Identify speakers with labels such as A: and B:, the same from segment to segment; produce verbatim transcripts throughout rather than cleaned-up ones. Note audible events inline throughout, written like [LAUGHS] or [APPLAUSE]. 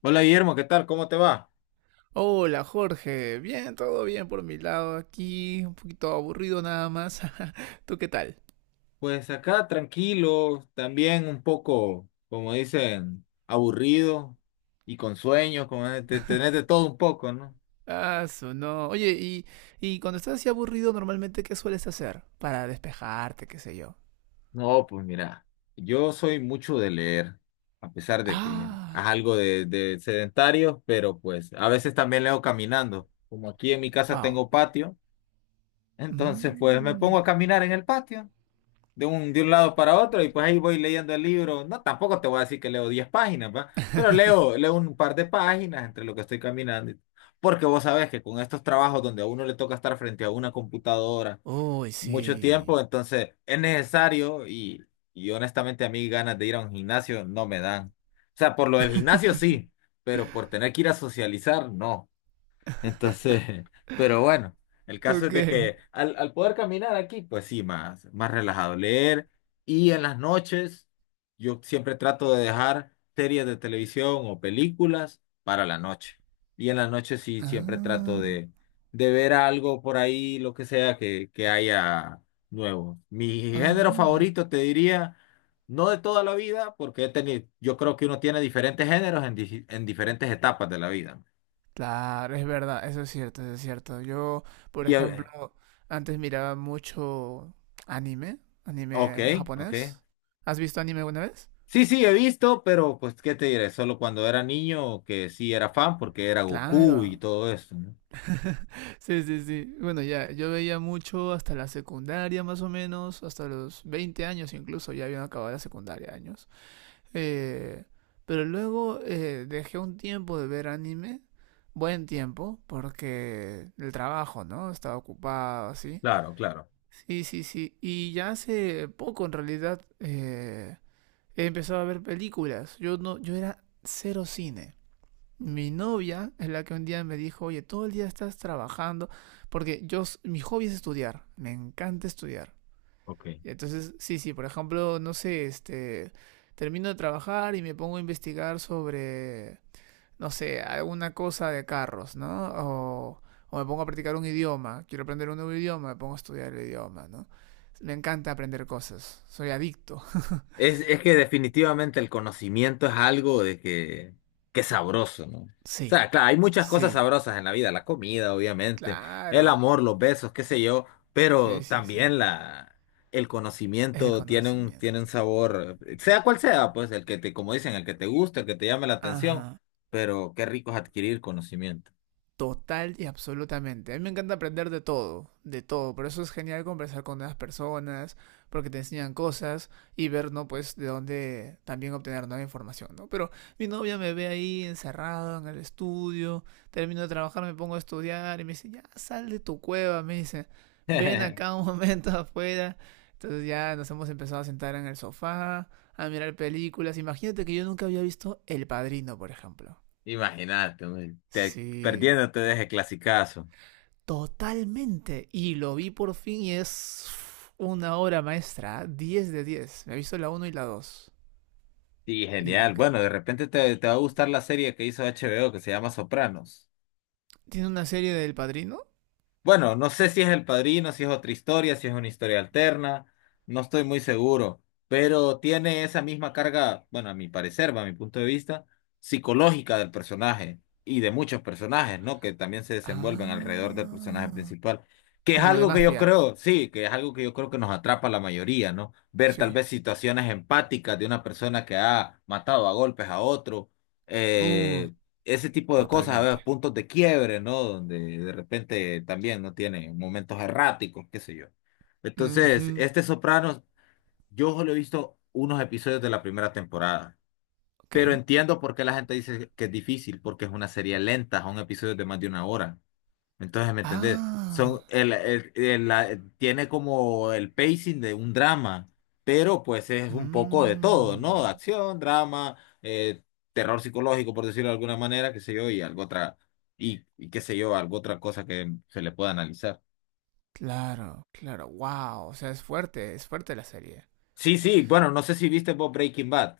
A: Hola Guillermo, ¿qué tal? ¿Cómo te va?
B: Hola Jorge, bien, todo bien por mi lado aquí, un poquito aburrido nada más. [LAUGHS] ¿Tú qué tal?
A: Pues acá tranquilo, también un poco, como dicen, aburrido y con sueños, como de- de tener de
B: [LAUGHS]
A: todo un poco, ¿no?
B: Ah, su no. Oye, y, y cuando estás así aburrido, normalmente, ¿qué sueles hacer para despejarte, qué sé yo?
A: No, pues mira, yo soy mucho de leer, a pesar de que es
B: Ah,
A: algo de, de sedentario, pero pues a veces también leo caminando. Como aquí en mi casa
B: wow.
A: tengo patio, [LAUGHS] entonces pues me pongo
B: Mm.
A: a caminar en el patio. de un, de un lado para otro y pues ahí voy leyendo el libro. No, tampoco te voy a decir que leo diez páginas, ¿va? Pero
B: [LAUGHS]
A: leo, leo un par de páginas entre lo que estoy caminando. y- Porque vos sabés que con estos trabajos donde a uno le toca estar frente a una computadora
B: Uy,
A: mucho
B: sí.
A: tiempo, entonces es necesario y, y honestamente a mí ganas de ir a un gimnasio no me dan. O sea, por lo del gimnasio
B: [LAUGHS]
A: sí, pero por tener que ir a socializar, no. Entonces, [LAUGHS] pero bueno, el caso es
B: Ok.
A: de que al, al poder caminar aquí, pues sí, más, más relajado leer. Y en las noches, yo siempre trato de dejar series de televisión o películas para la noche. Y en las noches sí, siempre trato
B: Ah,
A: de, de ver algo por ahí, lo que sea que, que haya nuevo. Mi
B: ah,
A: género
B: mira.
A: favorito, te diría, no de toda la vida, porque he tenido, yo creo que uno tiene diferentes géneros en, di- en diferentes etapas de la vida.
B: Claro, es verdad, eso es cierto, eso es cierto. Yo, por
A: Y, eh,
B: ejemplo, antes miraba mucho anime,
A: Ok,
B: anime
A: ok.
B: japonés. ¿Has visto anime alguna vez?
A: Sí, sí, he visto, pero pues, ¿qué te diré? Solo cuando era niño que sí era fan porque era Goku y
B: Claro.
A: todo eso, ¿no?
B: Sí, sí, sí. Bueno, ya, yo veía mucho hasta la secundaria más o menos, hasta los veinte años incluso, ya habían acabado la secundaria años. Eh, pero luego eh, dejé un tiempo de ver anime, buen tiempo, porque el trabajo, ¿no? Estaba ocupado, así.
A: Claro, claro.
B: Sí, sí, sí. Y ya hace poco en realidad eh, he empezado a ver películas. Yo no, yo era cero cine. Mi novia es la que un día me dijo, oye, todo el día estás trabajando, porque yo, s- mi hobby es estudiar, me encanta estudiar.
A: Ok.
B: Y entonces, sí, sí, por ejemplo, no sé, este, termino de trabajar y me pongo a investigar sobre no sé, alguna cosa de carros, ¿no? O, o me pongo a practicar un idioma, quiero aprender un nuevo idioma, me pongo a estudiar el idioma, ¿no? Me encanta aprender cosas, soy adicto.
A: Es, es que definitivamente el conocimiento es algo de que, que es sabroso, ¿no? O
B: Sí.
A: sea, claro, hay muchas cosas
B: Sí,
A: sabrosas en la vida, la comida, obviamente, el
B: claro.
A: amor, los besos, qué sé yo,
B: Sí,
A: pero
B: sí, sí.
A: también la, el
B: El
A: conocimiento tiene un, tiene un
B: conocimiento.
A: sabor, sea cual sea, pues el que te, como dicen, el que te guste, el que te llame la atención,
B: Ajá.
A: pero qué rico es adquirir conocimiento.
B: Total y absolutamente. A mí me encanta aprender de todo, de todo. Por eso es genial conversar con nuevas personas, porque te enseñan cosas y ver, ¿no? Pues de dónde también obtener nueva información, ¿no? Pero mi novia me ve ahí encerrado en el estudio, termino de trabajar, me pongo a estudiar y me dice, ya sal de tu cueva, me dice, ven acá
A: [LAUGHS]
B: un [LAUGHS] momento afuera. Entonces ya nos hemos empezado a sentar en el sofá, a mirar películas. Imagínate que yo nunca había visto El Padrino, por ejemplo.
A: Imagínate, hombre, te,
B: Sí,
A: perdiéndote de ese clasicazo.
B: totalmente. Y lo vi por fin y es una obra maestra. Diez de diez. Me he visto la uno y la dos.
A: Sí, genial. Bueno,
B: Increíble.
A: de repente te, te va a gustar la serie que hizo H B O que se llama Sopranos.
B: ¿Tiene una serie del padrino?
A: Bueno, no sé si es El Padrino, si es otra historia, si es una historia alterna, no estoy muy seguro, pero tiene esa misma carga, bueno, a mi parecer, va a mi punto de vista, psicológica del personaje y de muchos personajes, ¿no? Que también se desenvuelven alrededor del personaje
B: Ah.
A: principal, que es
B: Como de
A: algo que yo
B: mafia.
A: creo, sí, que es algo que yo creo que nos atrapa a la mayoría, ¿no? Ver tal
B: Sí.
A: vez situaciones empáticas de una persona que ha matado a golpes a otro.
B: Uh,
A: eh, Ese tipo de cosas, a ver,
B: totalmente.
A: puntos de quiebre, ¿no? Donde de repente también no tiene momentos erráticos, qué sé yo. Entonces,
B: Ujú,
A: este Sopranos, yo solo he visto unos episodios de la primera temporada,
B: ok.
A: pero entiendo por qué la gente dice que es difícil, porque es una serie lenta, son episodios de más de una hora. Entonces, ¿me entendés?
B: Ah.
A: Son el, el- el- la- Tiene como el pacing de un drama, pero pues es un poco de todo, ¿no?
B: Mm,
A: Acción, drama, eh, terror psicológico, por decirlo de alguna manera, qué sé yo, y algo otra, y, y qué sé yo, algo otra cosa que se le pueda analizar.
B: claro, claro. Wow. O sea, es fuerte. Es fuerte la serie.
A: Sí, sí, bueno, no sé si viste vos Breaking Bad.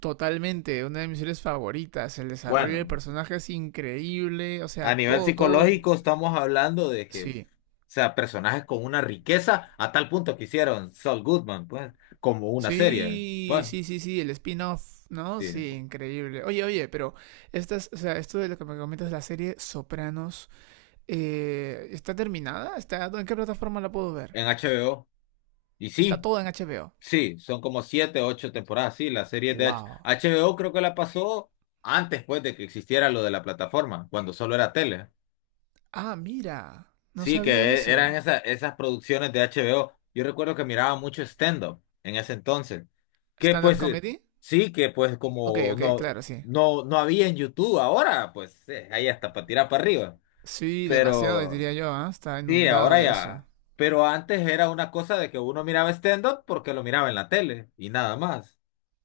B: Totalmente. Una de mis series favoritas. El desarrollo de
A: Bueno,
B: personajes increíble. O
A: a
B: sea,
A: nivel
B: todo, todo.
A: psicológico estamos hablando de que, o
B: Sí,
A: sea, personajes con una riqueza a tal punto que hicieron Saul Goodman, pues, como una serie.
B: sí,
A: Bueno.
B: sí, sí, sí, el spin-off, ¿no?
A: Sí.
B: Sí, increíble. Oye, oye, pero estas, o sea, esto de lo que me comentas, la serie Sopranos, eh, ¿está terminada? ¿Está, ¿en qué plataforma la puedo ver?
A: En H B O. Y
B: Está
A: sí,
B: toda en H B O.
A: sí, son como siete, ocho temporadas. Sí, la serie de H-
B: Wow.
A: HBO creo que la pasó antes, pues, de que existiera lo de la plataforma, cuando solo era tele.
B: Ah, mira, no
A: Sí, que
B: sabía
A: e- eran
B: eso.
A: esa- esas producciones de H B O. Yo recuerdo que miraba mucho stand-up en ese entonces. Que
B: ¿Stand-up
A: pues, eh,
B: comedy?
A: sí, que pues
B: Ok,
A: como
B: ok,
A: no,
B: claro, sí.
A: no, no había en YouTube ahora, pues eh, ahí hasta para tirar para arriba.
B: Sí, demasiado
A: Pero.
B: diría yo, ¿ah? Está
A: Sí,
B: inundado
A: ahora
B: de eso.
A: ya. Pero antes era una cosa de que uno miraba stand-up porque lo miraba en la tele y nada más.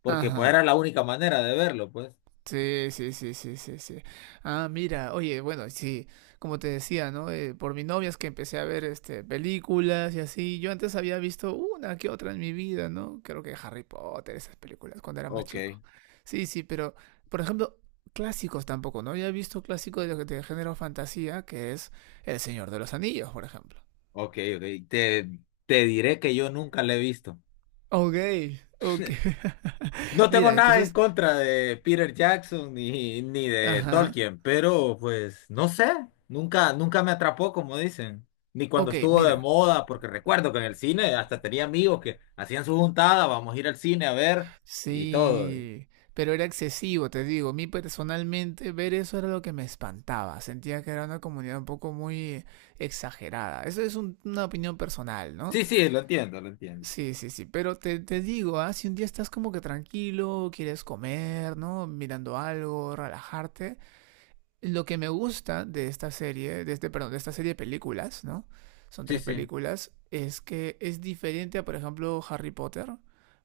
A: Porque pues
B: Ajá.
A: era la única manera de verlo, pues.
B: Sí, sí, sí, sí, sí, sí. Ah, mira, oye, bueno, sí, como te decía, ¿no? Eh, por mi novia es que empecé a ver este películas y así. Yo antes había visto una que otra en mi vida, ¿no? Creo que Harry Potter, esas películas, cuando era más
A: Ok,
B: chico. Sí, sí, pero, por ejemplo, clásicos tampoco, ¿no? Había visto clásico de lo que te género fantasía, que es El Señor de los Anillos, por ejemplo.
A: ok, ok. Te, te diré que yo nunca lo he visto.
B: Ok, ok.
A: [LAUGHS] No
B: [LAUGHS]
A: tengo
B: Mira,
A: nada en
B: entonces,
A: contra de Peter Jackson ni, ni de
B: ajá.
A: Tolkien, pero pues no sé, nunca, nunca me atrapó, como dicen. Ni cuando
B: Ok,
A: estuvo de
B: mira.
A: moda, porque recuerdo que en el cine hasta tenía amigos que hacían su juntada, vamos a ir al cine a ver y todo.
B: Sí, pero era excesivo, te digo. A mí personalmente ver eso era lo que me espantaba. Sentía que era una comunidad un poco muy exagerada. Eso es un- una opinión personal, ¿no?
A: Sí, sí, lo entiendo, lo entiendo.
B: Sí, sí, sí. Pero te, te digo, ah, si un día estás como que tranquilo, quieres comer, ¿no? Mirando algo, relajarte. Lo que me gusta de esta serie, de este, perdón, de esta serie de películas, ¿no? Son
A: Sí,
B: tres
A: sí.
B: películas, es que es diferente a, por ejemplo, Harry Potter,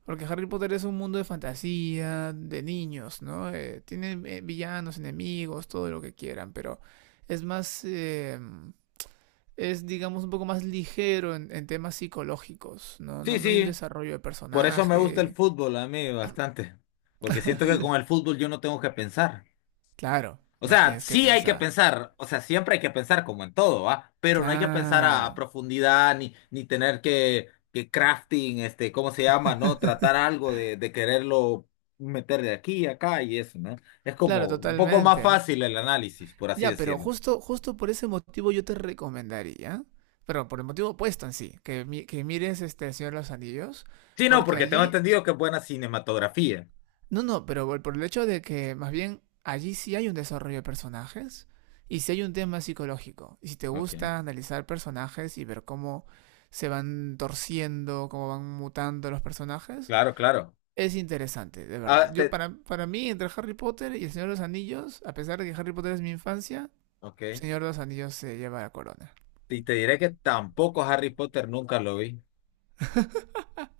B: porque Harry Potter es un mundo de fantasía, de niños, ¿no? Eh, tienen eh, villanos, enemigos, todo lo que quieran, pero es más, eh, es digamos un poco más ligero en, en, temas psicológicos, ¿no?
A: Sí,
B: ¿no? No hay un
A: sí,
B: desarrollo de
A: por eso me gusta el
B: personaje.
A: fútbol a mí bastante, porque siento que con el
B: [LAUGHS]
A: fútbol yo no tengo que pensar.
B: Claro,
A: O
B: no
A: sea,
B: tienes que
A: sí hay que
B: pensar.
A: pensar, o sea, siempre hay que pensar como en todo, ¿va? Pero no hay que pensar a, a
B: Claro,
A: profundidad ni, ni tener que, que crafting, este, ¿cómo se llama? ¿No? Tratar algo de, de quererlo meter de aquí a acá y eso, ¿no? Es
B: claro,
A: como un poco más
B: totalmente.
A: fácil el análisis, por así
B: Ya, pero
A: decirlo.
B: justo, justo por ese motivo yo te recomendaría, pero por el motivo opuesto en sí, que, mi- que mires este El Señor de los Anillos,
A: Sí, no,
B: porque
A: porque tengo
B: allí,
A: entendido que es buena cinematografía.
B: no, no, pero por por el hecho de que más bien allí sí hay un desarrollo de personajes y sí hay un tema psicológico. Y si te
A: Ok,
B: gusta analizar personajes y ver cómo se van torciendo, cómo van mutando los personajes,
A: claro, claro.
B: es interesante, de verdad.
A: Ah,
B: Yo
A: te,
B: para, para mí, entre Harry Potter y El Señor de los Anillos, a pesar de que Harry Potter es mi infancia,
A: ok.
B: Señor de los Anillos se lleva la corona.
A: Y te diré que tampoco Harry Potter nunca lo vi.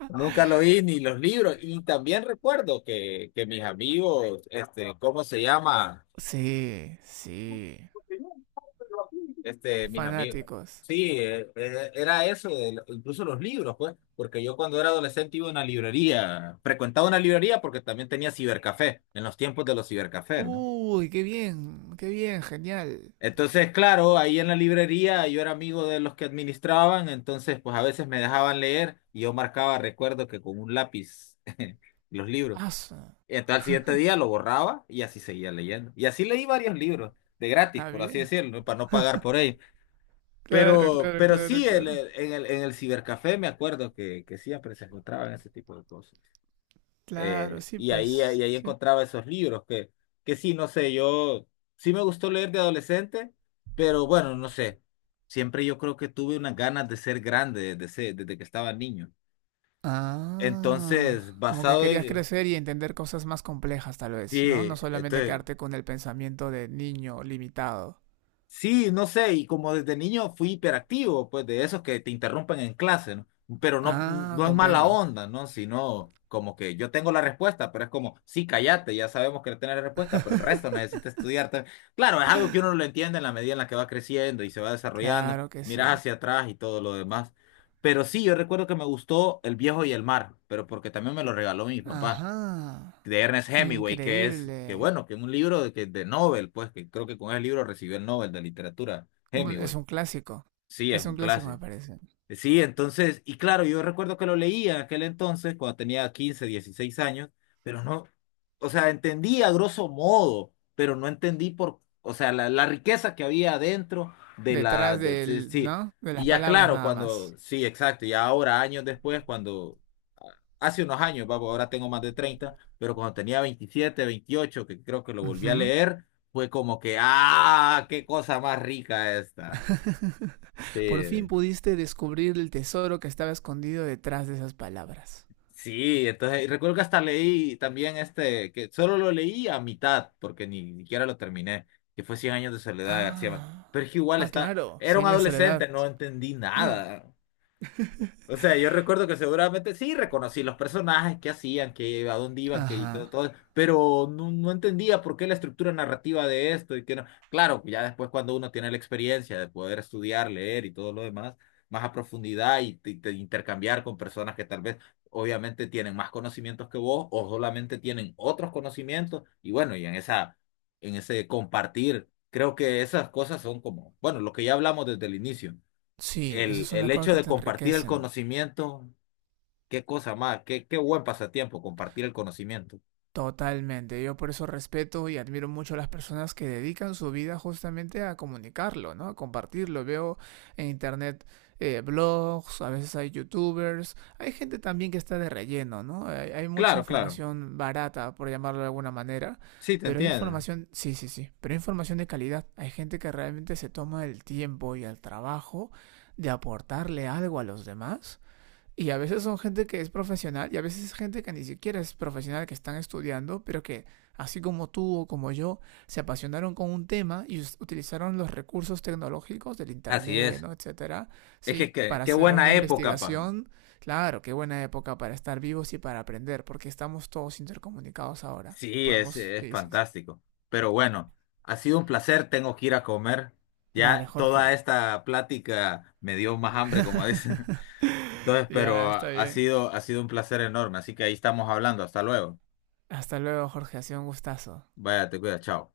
A: Nunca lo vi ni los libros. Y también recuerdo que, que mis amigos, este, ¿cómo se llama?
B: Sí, sí.
A: Este, mis amigos.
B: Fanáticos.
A: Sí, eh, eh, era eso, de lo- incluso los libros, pues, porque yo cuando era adolescente iba a una librería, frecuentaba una librería porque también tenía cibercafé, en los tiempos de los cibercafés, ¿no?
B: Uy, qué bien, qué bien, genial.
A: Entonces, claro, ahí en la librería yo era amigo de los que administraban, entonces pues a veces me dejaban leer y yo marcaba, recuerdo que con un lápiz [LAUGHS] los libros.
B: Asa.
A: Y entonces al siguiente
B: [LAUGHS]
A: día lo borraba y así seguía leyendo. Y así leí varios libros, de gratis,
B: Ah,
A: por así
B: bien.
A: decirlo, ¿no? Para no pagar por ellos.
B: Claro,
A: Pero,
B: claro,
A: pero
B: claro,
A: sí, en
B: claro.
A: el, en el, en el cibercafé me acuerdo que, que siempre se encontraban ese tipo de cosas.
B: Claro,
A: Eh,
B: sí,
A: y ahí, y
B: pues,
A: ahí
B: sí.
A: encontraba esos libros que, que sí, no sé, yo sí me gustó leer de adolescente, pero bueno, no sé. Siempre yo creo que tuve unas ganas de ser grande desde, ese- desde que estaba niño. Entonces,
B: Ah, como que
A: basado
B: querías
A: en...
B: crecer y entender cosas más complejas, tal vez, ¿no?
A: Sí,
B: No solamente
A: entonces
B: quedarte con el pensamiento de niño limitado.
A: Sí, no sé, y como desde niño fui hiperactivo, pues de esos que te interrumpen en clase, ¿no? Pero no,
B: Ah,
A: no es mala
B: comprendo.
A: onda, ¿no? Sino como que yo tengo la respuesta, pero es como, sí, cállate, ya sabemos que no tienes la respuesta, pero el resto necesita estudiar también. Claro, es algo que uno lo entiende en la medida en la que va creciendo y se va desarrollando,
B: Claro que
A: miras
B: sí.
A: hacia atrás y todo lo demás. Pero sí, yo recuerdo que me gustó El Viejo y el Mar, pero porque también me lo regaló mi papá
B: Ajá.
A: de Ernest Hemingway, que es, que
B: Increíble.
A: bueno, que es un libro de, que, de Nobel, pues, que creo que con ese libro recibió el Nobel de literatura,
B: Mm, es
A: Hemingway.
B: un clásico.
A: Sí, es
B: Es
A: un
B: un clásico, me
A: clásico.
B: parece.
A: Sí, entonces, y claro, yo recuerdo que lo leía en aquel entonces, cuando tenía quince dieciséis años, pero no, o sea, entendí a grosso modo, pero no entendí por, o sea, la, la riqueza que había dentro de la,
B: Detrás
A: de- sí,
B: del,
A: sí.
B: ¿no? De
A: Y
B: las
A: ya
B: palabras
A: claro,
B: nada
A: cuando,
B: más.
A: sí, exacto, ya ahora, años después, cuando hace unos años, papo, ahora tengo más de treinta pero cuando tenía veintisiete veintiocho que creo que lo volví a
B: Ujú.
A: leer, fue como que, ah, qué cosa más rica esta.
B: Por fin
A: Sí,
B: pudiste descubrir el tesoro que estaba escondido detrás de esas palabras.
A: sí, entonces y recuerdo que hasta leí también este, que solo lo leí a mitad, porque ni ni siquiera lo terminé, que fue Cien años de soledad de García Márquez.
B: Ah,
A: Pero es que igual
B: ah,
A: está,
B: claro,
A: era un
B: cien años de soledad.
A: adolescente, no entendí
B: [CLEARS THROAT]
A: nada. O
B: [COUGHS]
A: sea, yo recuerdo que seguramente sí reconocí los personajes, qué hacían, que a dónde iban, que y todo,
B: Ajá.
A: todo, pero no, no entendía por qué la estructura narrativa de esto y que no. Claro, pues ya después cuando uno tiene la experiencia de poder estudiar, leer y todo lo demás, más a profundidad y, te- te intercambiar con personas que tal vez obviamente tienen más conocimientos que vos o solamente tienen otros conocimientos y bueno, y en esa, en ese compartir, creo que esas cosas son como, bueno, lo que ya hablamos desde el inicio
B: Sí,
A: el,
B: esas son
A: el
B: las cosas
A: hecho
B: que
A: de
B: te
A: compartir el
B: enriquecen.
A: conocimiento, qué cosa más, qué, qué buen pasatiempo compartir el conocimiento.
B: Totalmente, yo por eso respeto y admiro mucho a las personas que dedican su vida justamente a comunicarlo, ¿no? A compartirlo. Veo en internet eh, blogs, a veces hay youtubers, hay gente también que está de relleno, ¿no? Hay, hay mucha
A: Claro, claro.
B: información barata, por llamarlo de alguna manera,
A: Sí, te
B: pero hay
A: entiendo.
B: información, sí, sí, sí, pero hay información de calidad. Hay gente que realmente se toma el tiempo y el trabajo de aportarle algo a los demás y a veces son gente que es profesional y a veces es gente que ni siquiera es profesional, que están estudiando, pero que así como tú o como yo, se apasionaron con un tema y utilizaron los recursos tecnológicos del
A: Así
B: Internet,
A: es.
B: ¿no? Etcétera.
A: Es que
B: Sí,
A: que-
B: para
A: qué,
B: hacer una
A: buena época, pa.
B: investigación. Claro, qué buena época para estar vivos y para aprender, porque estamos todos intercomunicados ahora y
A: Sí, es,
B: podemos.
A: es
B: Sí, sí, sí.
A: fantástico. Pero bueno, ha sido un placer, tengo que ir a comer.
B: Dale,
A: Ya toda
B: Jorge.
A: esta plática me dio más hambre, como dicen. [LAUGHS]
B: [LAUGHS]
A: Entonces,
B: Ya,
A: pero
B: está
A: ha
B: bien.
A: sido, ha sido un placer enorme. Así que ahí estamos hablando. Hasta luego.
B: Hasta luego, Jorge. Ha sido un gustazo.
A: Vaya, te cuida, chao.